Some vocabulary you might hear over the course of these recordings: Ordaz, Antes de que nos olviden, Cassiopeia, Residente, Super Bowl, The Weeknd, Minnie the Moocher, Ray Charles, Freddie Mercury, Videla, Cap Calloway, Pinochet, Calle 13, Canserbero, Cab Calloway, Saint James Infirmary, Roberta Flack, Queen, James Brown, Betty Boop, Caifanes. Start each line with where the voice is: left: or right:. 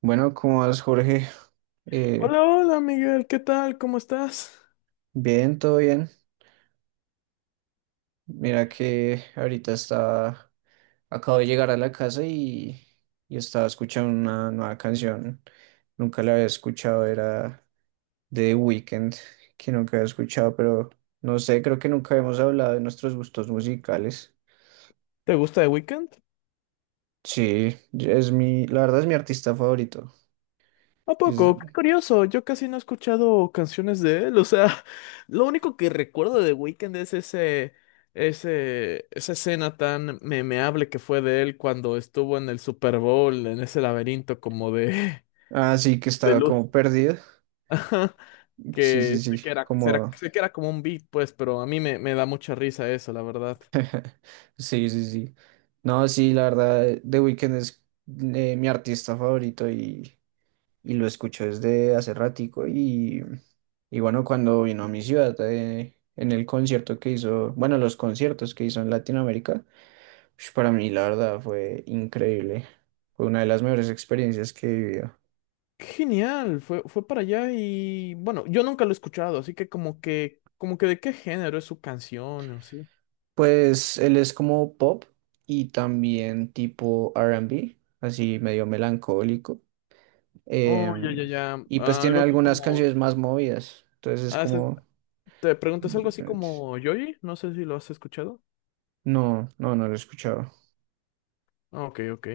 right: Bueno, ¿cómo vas, Jorge? Eh,
left: Hola, hola Miguel, ¿qué tal? ¿Cómo estás?
right: bien, todo bien. Mira que ahorita está, acabo de llegar a la casa y estaba escuchando una nueva canción. Nunca la había escuchado, era de The Weeknd, que nunca había escuchado, pero no sé, creo que nunca hemos hablado de nuestros gustos musicales.
left: ¿Te gusta The Weeknd?
right: Sí, la verdad es mi artista favorito.
left: ¿A
right: Es-
left: poco? Qué curioso, yo casi no he escuchado canciones de él, o sea, lo único que recuerdo de The Weeknd es esa escena tan memeable que fue de él cuando estuvo en el Super Bowl, en ese laberinto como de,
right: ah, sí, que
left: de
right: estaba
left: luz.
right: como perdido.
left: Ajá,
right: Sí, sí,
left: que sé
right: sí,
left: que era,
right: como
left: sé que era como un beat, pues, pero a mí me da mucha risa eso, la verdad.
right: sí, sí, sí. No, sí, la verdad, The Weeknd es, mi artista favorito y lo escucho desde hace ratico y bueno, cuando vino a mi ciudad en el concierto que hizo, bueno, los conciertos que hizo en Latinoamérica, ush, para mí la verdad fue increíble. Fue una de las mejores experiencias que he vivido.
left: Qué genial, fue para allá y bueno, yo nunca lo he escuchado, así que como que, como que de qué género es su canción o sí.
right: Pues él es como pop y también tipo R and B, así medio melancólico. eh,
left: Oh, ya, ya, ya.
right: y pues
left: Ah,
right: tiene
left: algo así
right: algunas
left: como.
right: canciones más movidas. Entonces es
left: ah, se-
right: como
left: ¿Te preguntas algo así
right: diferentes.
left: como Yoyi? No sé si lo has escuchado.
right: No, no, no lo he escuchado.
left: Ah, ok, ok.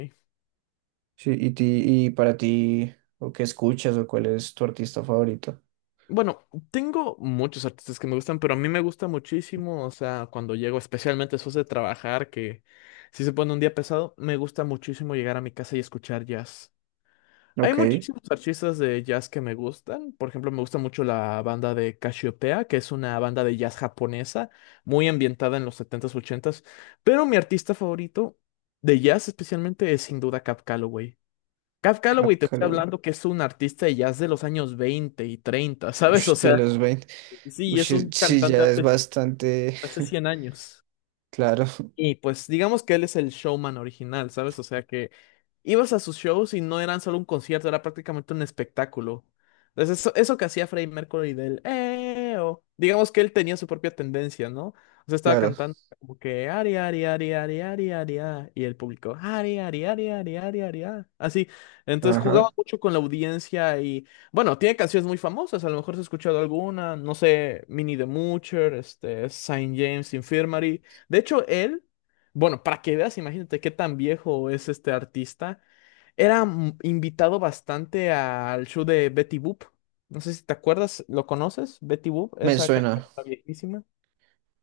right: Sí, y para ti, o qué escuchas, o cuál es tu artista favorito.
left: Bueno, tengo muchos artistas que me gustan, pero a mí me gusta muchísimo, o sea, cuando llego, especialmente después de trabajar, que si se pone un día pesado, me gusta muchísimo llegar a mi casa y escuchar jazz. Hay
right: Ok,
left: muchísimos artistas de jazz que me gustan. Por ejemplo, me gusta mucho la banda de Cassiopeia, que es una banda de jazz japonesa, muy ambientada en los setentas ochentas. Pero mi artista favorito de jazz especialmente es sin duda Cab Calloway. Cab Calloway,
right: Cap
left: te estoy
right: Calloway.
left: hablando que es un artista de jazz de los años 20 y 30, ¿sabes? O
right: Ush, de
left: sea,
right: los veinte.
left: sí, es un
right: Sí,
left: cantante
right: ya es bastante.
left: hace 100 años.
right: Claro,
left: Y pues digamos que él es el showman original, ¿sabes? O sea que ibas a sus shows y no eran solo un concierto, era prácticamente un espectáculo. Entonces eso que hacía Freddie Mercury del "Eh", o digamos que él tenía su propia tendencia, ¿no? O sea, estaba
right: claro.
left: cantando como que "Ari, Ari, Ari, Ari, Ari, Ari, ah", y el público "Ari, Ari, Ari, Ari, Ari, Ari, ah", así. Entonces jugaba
right: Ajá.
left: mucho con la audiencia y bueno, tiene canciones muy famosas, a lo mejor has escuchado alguna, no sé, Minnie the Moocher, este, Saint James Infirmary. De hecho, él bueno, para que veas, imagínate qué tan viejo es este artista. Era invitado bastante al show de Betty Boop. No sé si te acuerdas, ¿lo conoces? Betty Boop,
right: Me
left: esa
right: suena,
left: caricatura viejísima.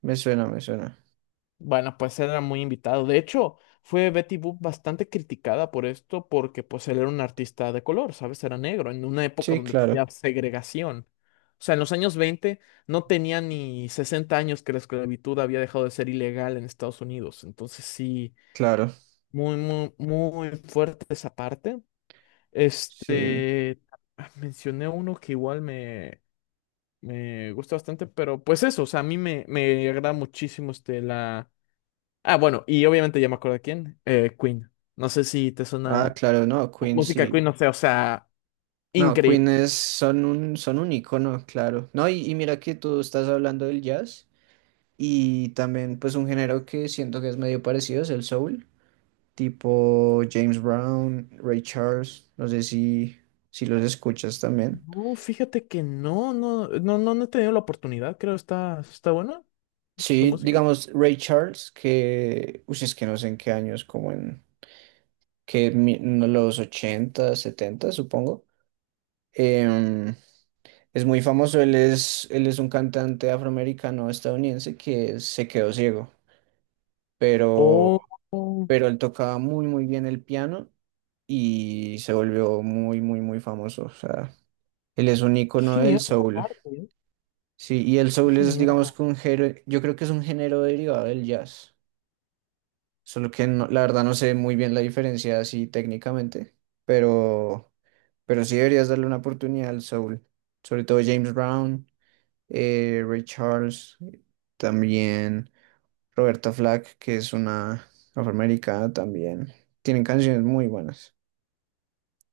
right: me suena, me suena.
left: Bueno, pues era muy invitado. De hecho, fue Betty Boop bastante criticada por esto porque pues él era un artista de color, ¿sabes? Era negro, en una época
right: Sí,
left: donde todavía
right: claro,
left: había segregación. O sea, en los años 20 no tenía ni 60 años que la esclavitud había dejado de ser ilegal en Estados Unidos. Entonces sí,
right: claro.
left: muy, muy, muy fuerte esa parte.
right: Sí.
left: Este, mencioné uno que igual me gusta bastante, pero pues eso, o sea, a mí me agrada muchísimo este, la... Ah, bueno, y obviamente ya me acuerdo de quién, Queen. No sé si te
right: Ah,
left: suena
right: claro, no, Queen
left: música
right: sí.
left: Queen, no sé, o sea,
right: No,
left: increíble.
right: Queen es, son un icono, claro. No, y mira que tú estás hablando del jazz y también pues un género que siento que es medio parecido es el soul, tipo James Brown, Ray Charles, no sé si los escuchas también.
left: No, fíjate que no, no, no, no, no he tenido la oportunidad, creo, está buena su
right: Sí,
left: música.
right: digamos Ray Charles, que, uy, es que no sé en qué años, como en no, los 80, 70, supongo. Em, es muy famoso, él es un cantante afroamericano estadounidense que se quedó ciego. pero,
left: Oh, oh,
right: pero él tocaba muy, muy bien el piano y se volvió muy, muy, muy famoso. O sea, él es un
left: qué
right: icono del
left: genial esa
right: soul.
left: parte, ¿eh?
right: Sí, y el
left: Qué
right: soul es,
left: genial.
right: digamos, que un género, yo creo que es un género derivado del jazz. Solo que no- La verdad no sé muy bien la diferencia así técnicamente, pero, pero sí deberías darle una oportunidad al soul. Sobre todo James Brown, Ray Charles, también. Roberta Flack, que es una afroamericana también. Tienen canciones muy buenas.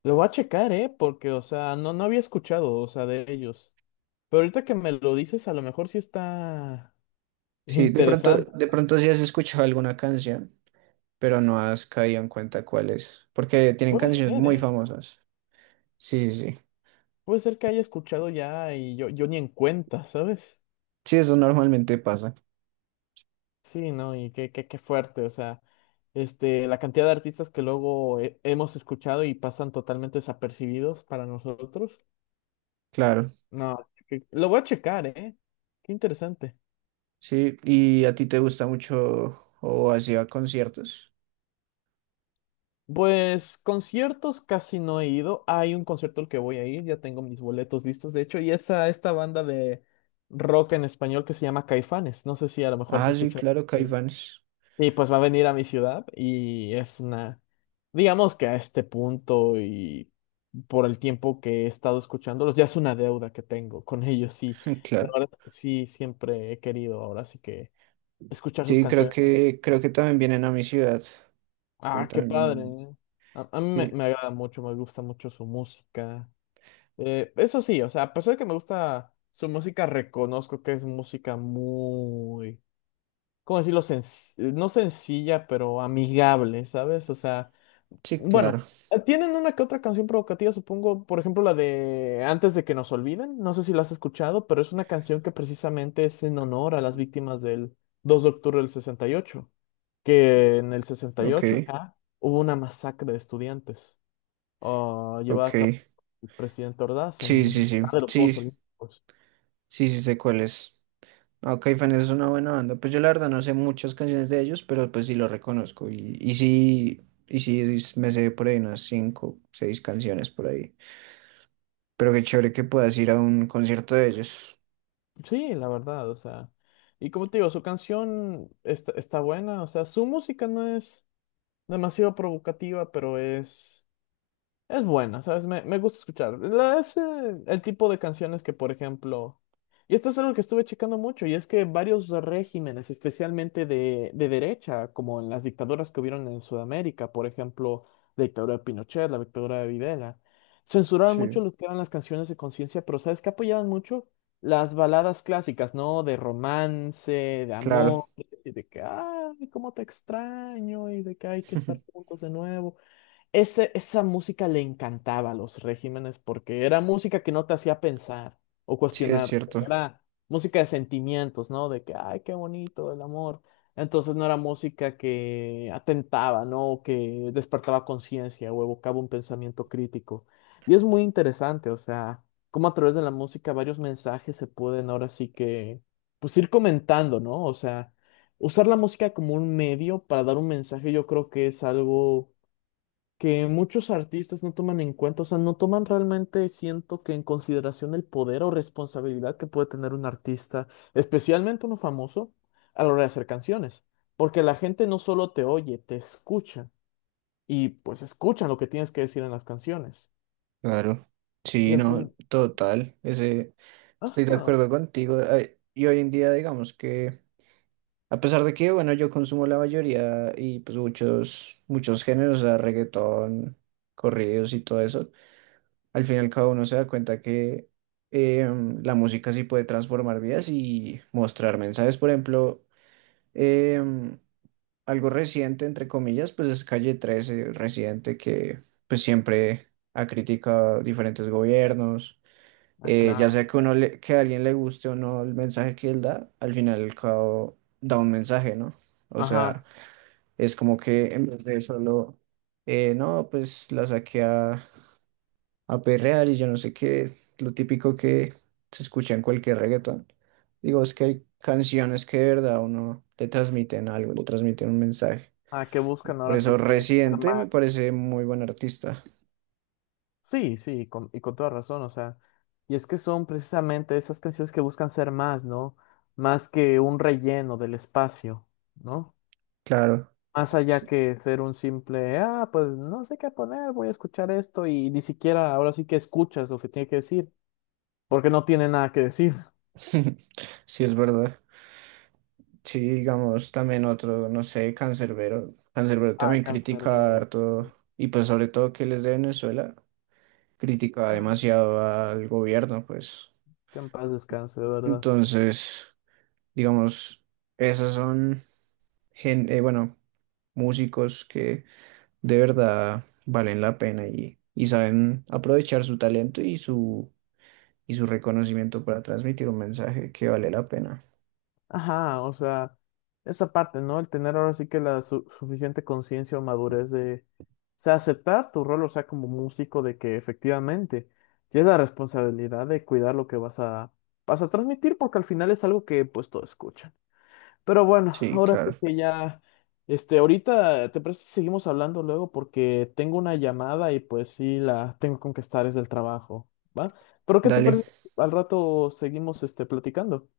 left: Lo voy a checar, ¿eh? Porque, o sea, no, no había escuchado, o sea, de ellos. Pero ahorita que me lo dices, a lo mejor sí está
right: Sí,
left: interesante.
right: de pronto sí has escuchado alguna canción, pero no has caído en cuenta cuál es, porque tienen
left: Puede
right: canciones
left: ser,
right: muy
left: ¿eh?
right: famosas. Sí, sí, sí.
left: Puede ser que haya escuchado ya y yo ni en cuenta, ¿sabes?
right: Sí, eso normalmente pasa,
left: Sí, ¿no? Y qué fuerte, o sea, este, la cantidad de artistas que luego hemos escuchado y pasan totalmente desapercibidos para nosotros.
right: claro.
left: No, que- lo voy a checar, ¿eh? Qué interesante.
right: Sí, ¿y a ti te gusta mucho o has ido a conciertos?
left: Pues conciertos casi no he ido. Hay un concierto al que voy a ir, ya tengo mis boletos listos, de hecho, y es a esta banda de rock en español que se llama Caifanes. No sé si a lo mejor se
right: Ah, sí,
left: escucha
right: claro,
left: por ahí.
right: Caifanes.
left: Y pues va a venir a mi ciudad y es una, digamos que a este punto y por el tiempo que he estado escuchándolos, ya es una deuda que tengo con ellos. Y la
right: Claro.
left: verdad es que sí, siempre he querido ahora, así que escuchar sus
right: Sí,
left: canciones.
right: creo que también vienen a mi ciudad. Creo que
left: Ah, qué
right: también
left: padre,
right: vienen.
left: ¿eh? A mí
right: Sí,
left: me agrada mucho, me gusta mucho su música. Eso sí, o sea, a pesar de que me gusta su música, reconozco que es música muy, ¿cómo decirlo? No sencilla, pero amigable, ¿sabes? O sea,
right: sí,
left: bueno,
right: claro.
left: tienen una que otra canción provocativa, supongo, por ejemplo, la de Antes de que nos olviden, no sé si la has escuchado, pero es una canción que precisamente es en honor a las víctimas del 2 de octubre del 68, que en el
right: Ok,
left: 68 acá hubo una masacre de estudiantes, ah, llevada a cabo
right: ok.
left: el presidente Ordaz
right: Sí,
left: en
right: sí, sí,
left: de los Juegos
right: sí,
left: Olímpicos.
right: sí, sí sé cuál es. Ok, Fans es una buena banda. Pues yo la verdad no sé muchas canciones de ellos, pero pues sí lo reconozco. Me sé por ahí unas cinco, seis canciones por ahí. Pero qué chévere que puedas ir a un concierto de ellos.
left: Sí, la verdad, o sea, y como te digo, su canción está buena, o sea, su música no es demasiado provocativa, pero es buena, ¿sabes? Me gusta escuchar. Es el tipo de canciones que, por ejemplo, y esto es algo que estuve checando mucho, y es que varios regímenes, especialmente de derecha, como en las dictaduras que hubieron en Sudamérica, por ejemplo, la dictadura de Pinochet, la dictadura de Videla, censuraban mucho
right: Sí,
left: lo que eran las canciones de conciencia, pero ¿sabes qué apoyaban mucho? Las baladas clásicas, ¿no? De romance, de
right: claro.
left: amor, y de que, ay, cómo te extraño, y de que hay que estar juntos de nuevo. Esa música le encantaba a los regímenes porque era música que no te hacía pensar o
right: Sí, es
left: cuestionar,
right: cierto.
left: era música de sentimientos, ¿no? De que, ay, qué bonito el amor. Entonces no era música que atentaba, ¿no? O que despertaba conciencia o evocaba un pensamiento crítico. Y es muy interesante, o sea, cómo a través de la música varios mensajes se pueden ahora sí que, pues ir comentando, ¿no? O sea, usar la música como un medio para dar un mensaje, yo creo que es algo que muchos artistas no toman en cuenta, o sea, no toman realmente, siento que en consideración el poder o responsabilidad que puede tener un artista, especialmente uno famoso, a la hora de hacer canciones, porque la gente no solo te oye, te escucha y pues escuchan lo que tienes que decir en las canciones.
right: Claro.
left: Y
right: Sí,
left: al
right: no,
left: final,
right: total. Estoy de
left: ajá,
right: acuerdo contigo. Ay, y hoy en día digamos que, a pesar de que, bueno, yo consumo la mayoría y pues muchos, muchos géneros, o sea, reggaetón, corridos y todo eso, al final cada uno se da cuenta que la música sí puede transformar vidas y mostrar mensajes. Por ejemplo, em, algo reciente, entre comillas, pues es Calle 13, reciente, que pues siempre ha criticado diferentes gobiernos.
left: ah,
right: Ya
left: claro,
right: sea que, que a alguien le guste o no el mensaje que él da, al final y al cabo da un mensaje, ¿no? O sea,
left: ajá,
right: es como que en vez de no, pues la saqué a perrear y yo no sé qué, lo típico que se escucha en cualquier reggaetón. Digo, es que hay canciones que de verdad a uno le transmiten algo, le transmiten un mensaje.
left: ah, que
right: Y
left: buscan
right: por
left: ahora sí
right: eso
left: que ser
right: Residente
left: más.
right: me parece muy buen artista.
left: Y con toda razón, o sea, y es que son precisamente esas canciones que buscan ser más, ¿no? Más que un relleno del espacio, ¿no?
right: Claro,
left: Más allá
right: sí,
left: que ser un simple, ah, pues no sé qué poner, voy a escuchar esto y ni siquiera ahora sí que escuchas lo que tiene que decir, porque no tiene nada que decir.
right: sí es verdad. Sí, digamos, también otro, no sé, Canserbero. Canserbero
left: Ah,
right: también
left: cáncer
right: critica
left: de...
right: harto, y pues sobre todo que él es de Venezuela. Criticaba
left: Ah,
right: demasiado al gobierno, pues.
left: que en paz descanse, de verdad.
right: Entonces, digamos, esas son, bueno, músicos que de verdad valen la pena y saben aprovechar su talento y su reconocimiento para transmitir un mensaje que vale la pena.
left: Ajá, o sea, esa parte, ¿no? El tener ahora sí que la suficiente conciencia o madurez de, o sea, aceptar tu rol, o sea, como músico, de que efectivamente tienes la responsabilidad de cuidar lo que vas a transmitir, porque al final es algo que pues todos escuchan. Pero bueno,
right: Sí,
left: ahora
right: claro.
left: sí que ya, este, ahorita, ¿te parece si seguimos hablando luego? Porque tengo una llamada y pues sí, la tengo con que estar, es del trabajo, ¿va? Pero ¿qué te
right: Dale,
left: parece si al rato seguimos, este, platicando?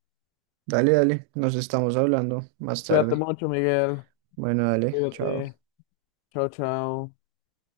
right: dale, dale. Nos estamos hablando más
left: Cuídate
right: tarde.
left: mucho, Miguel.
right: Bueno, dale, chao.
left: Cuídate. Chao, chao.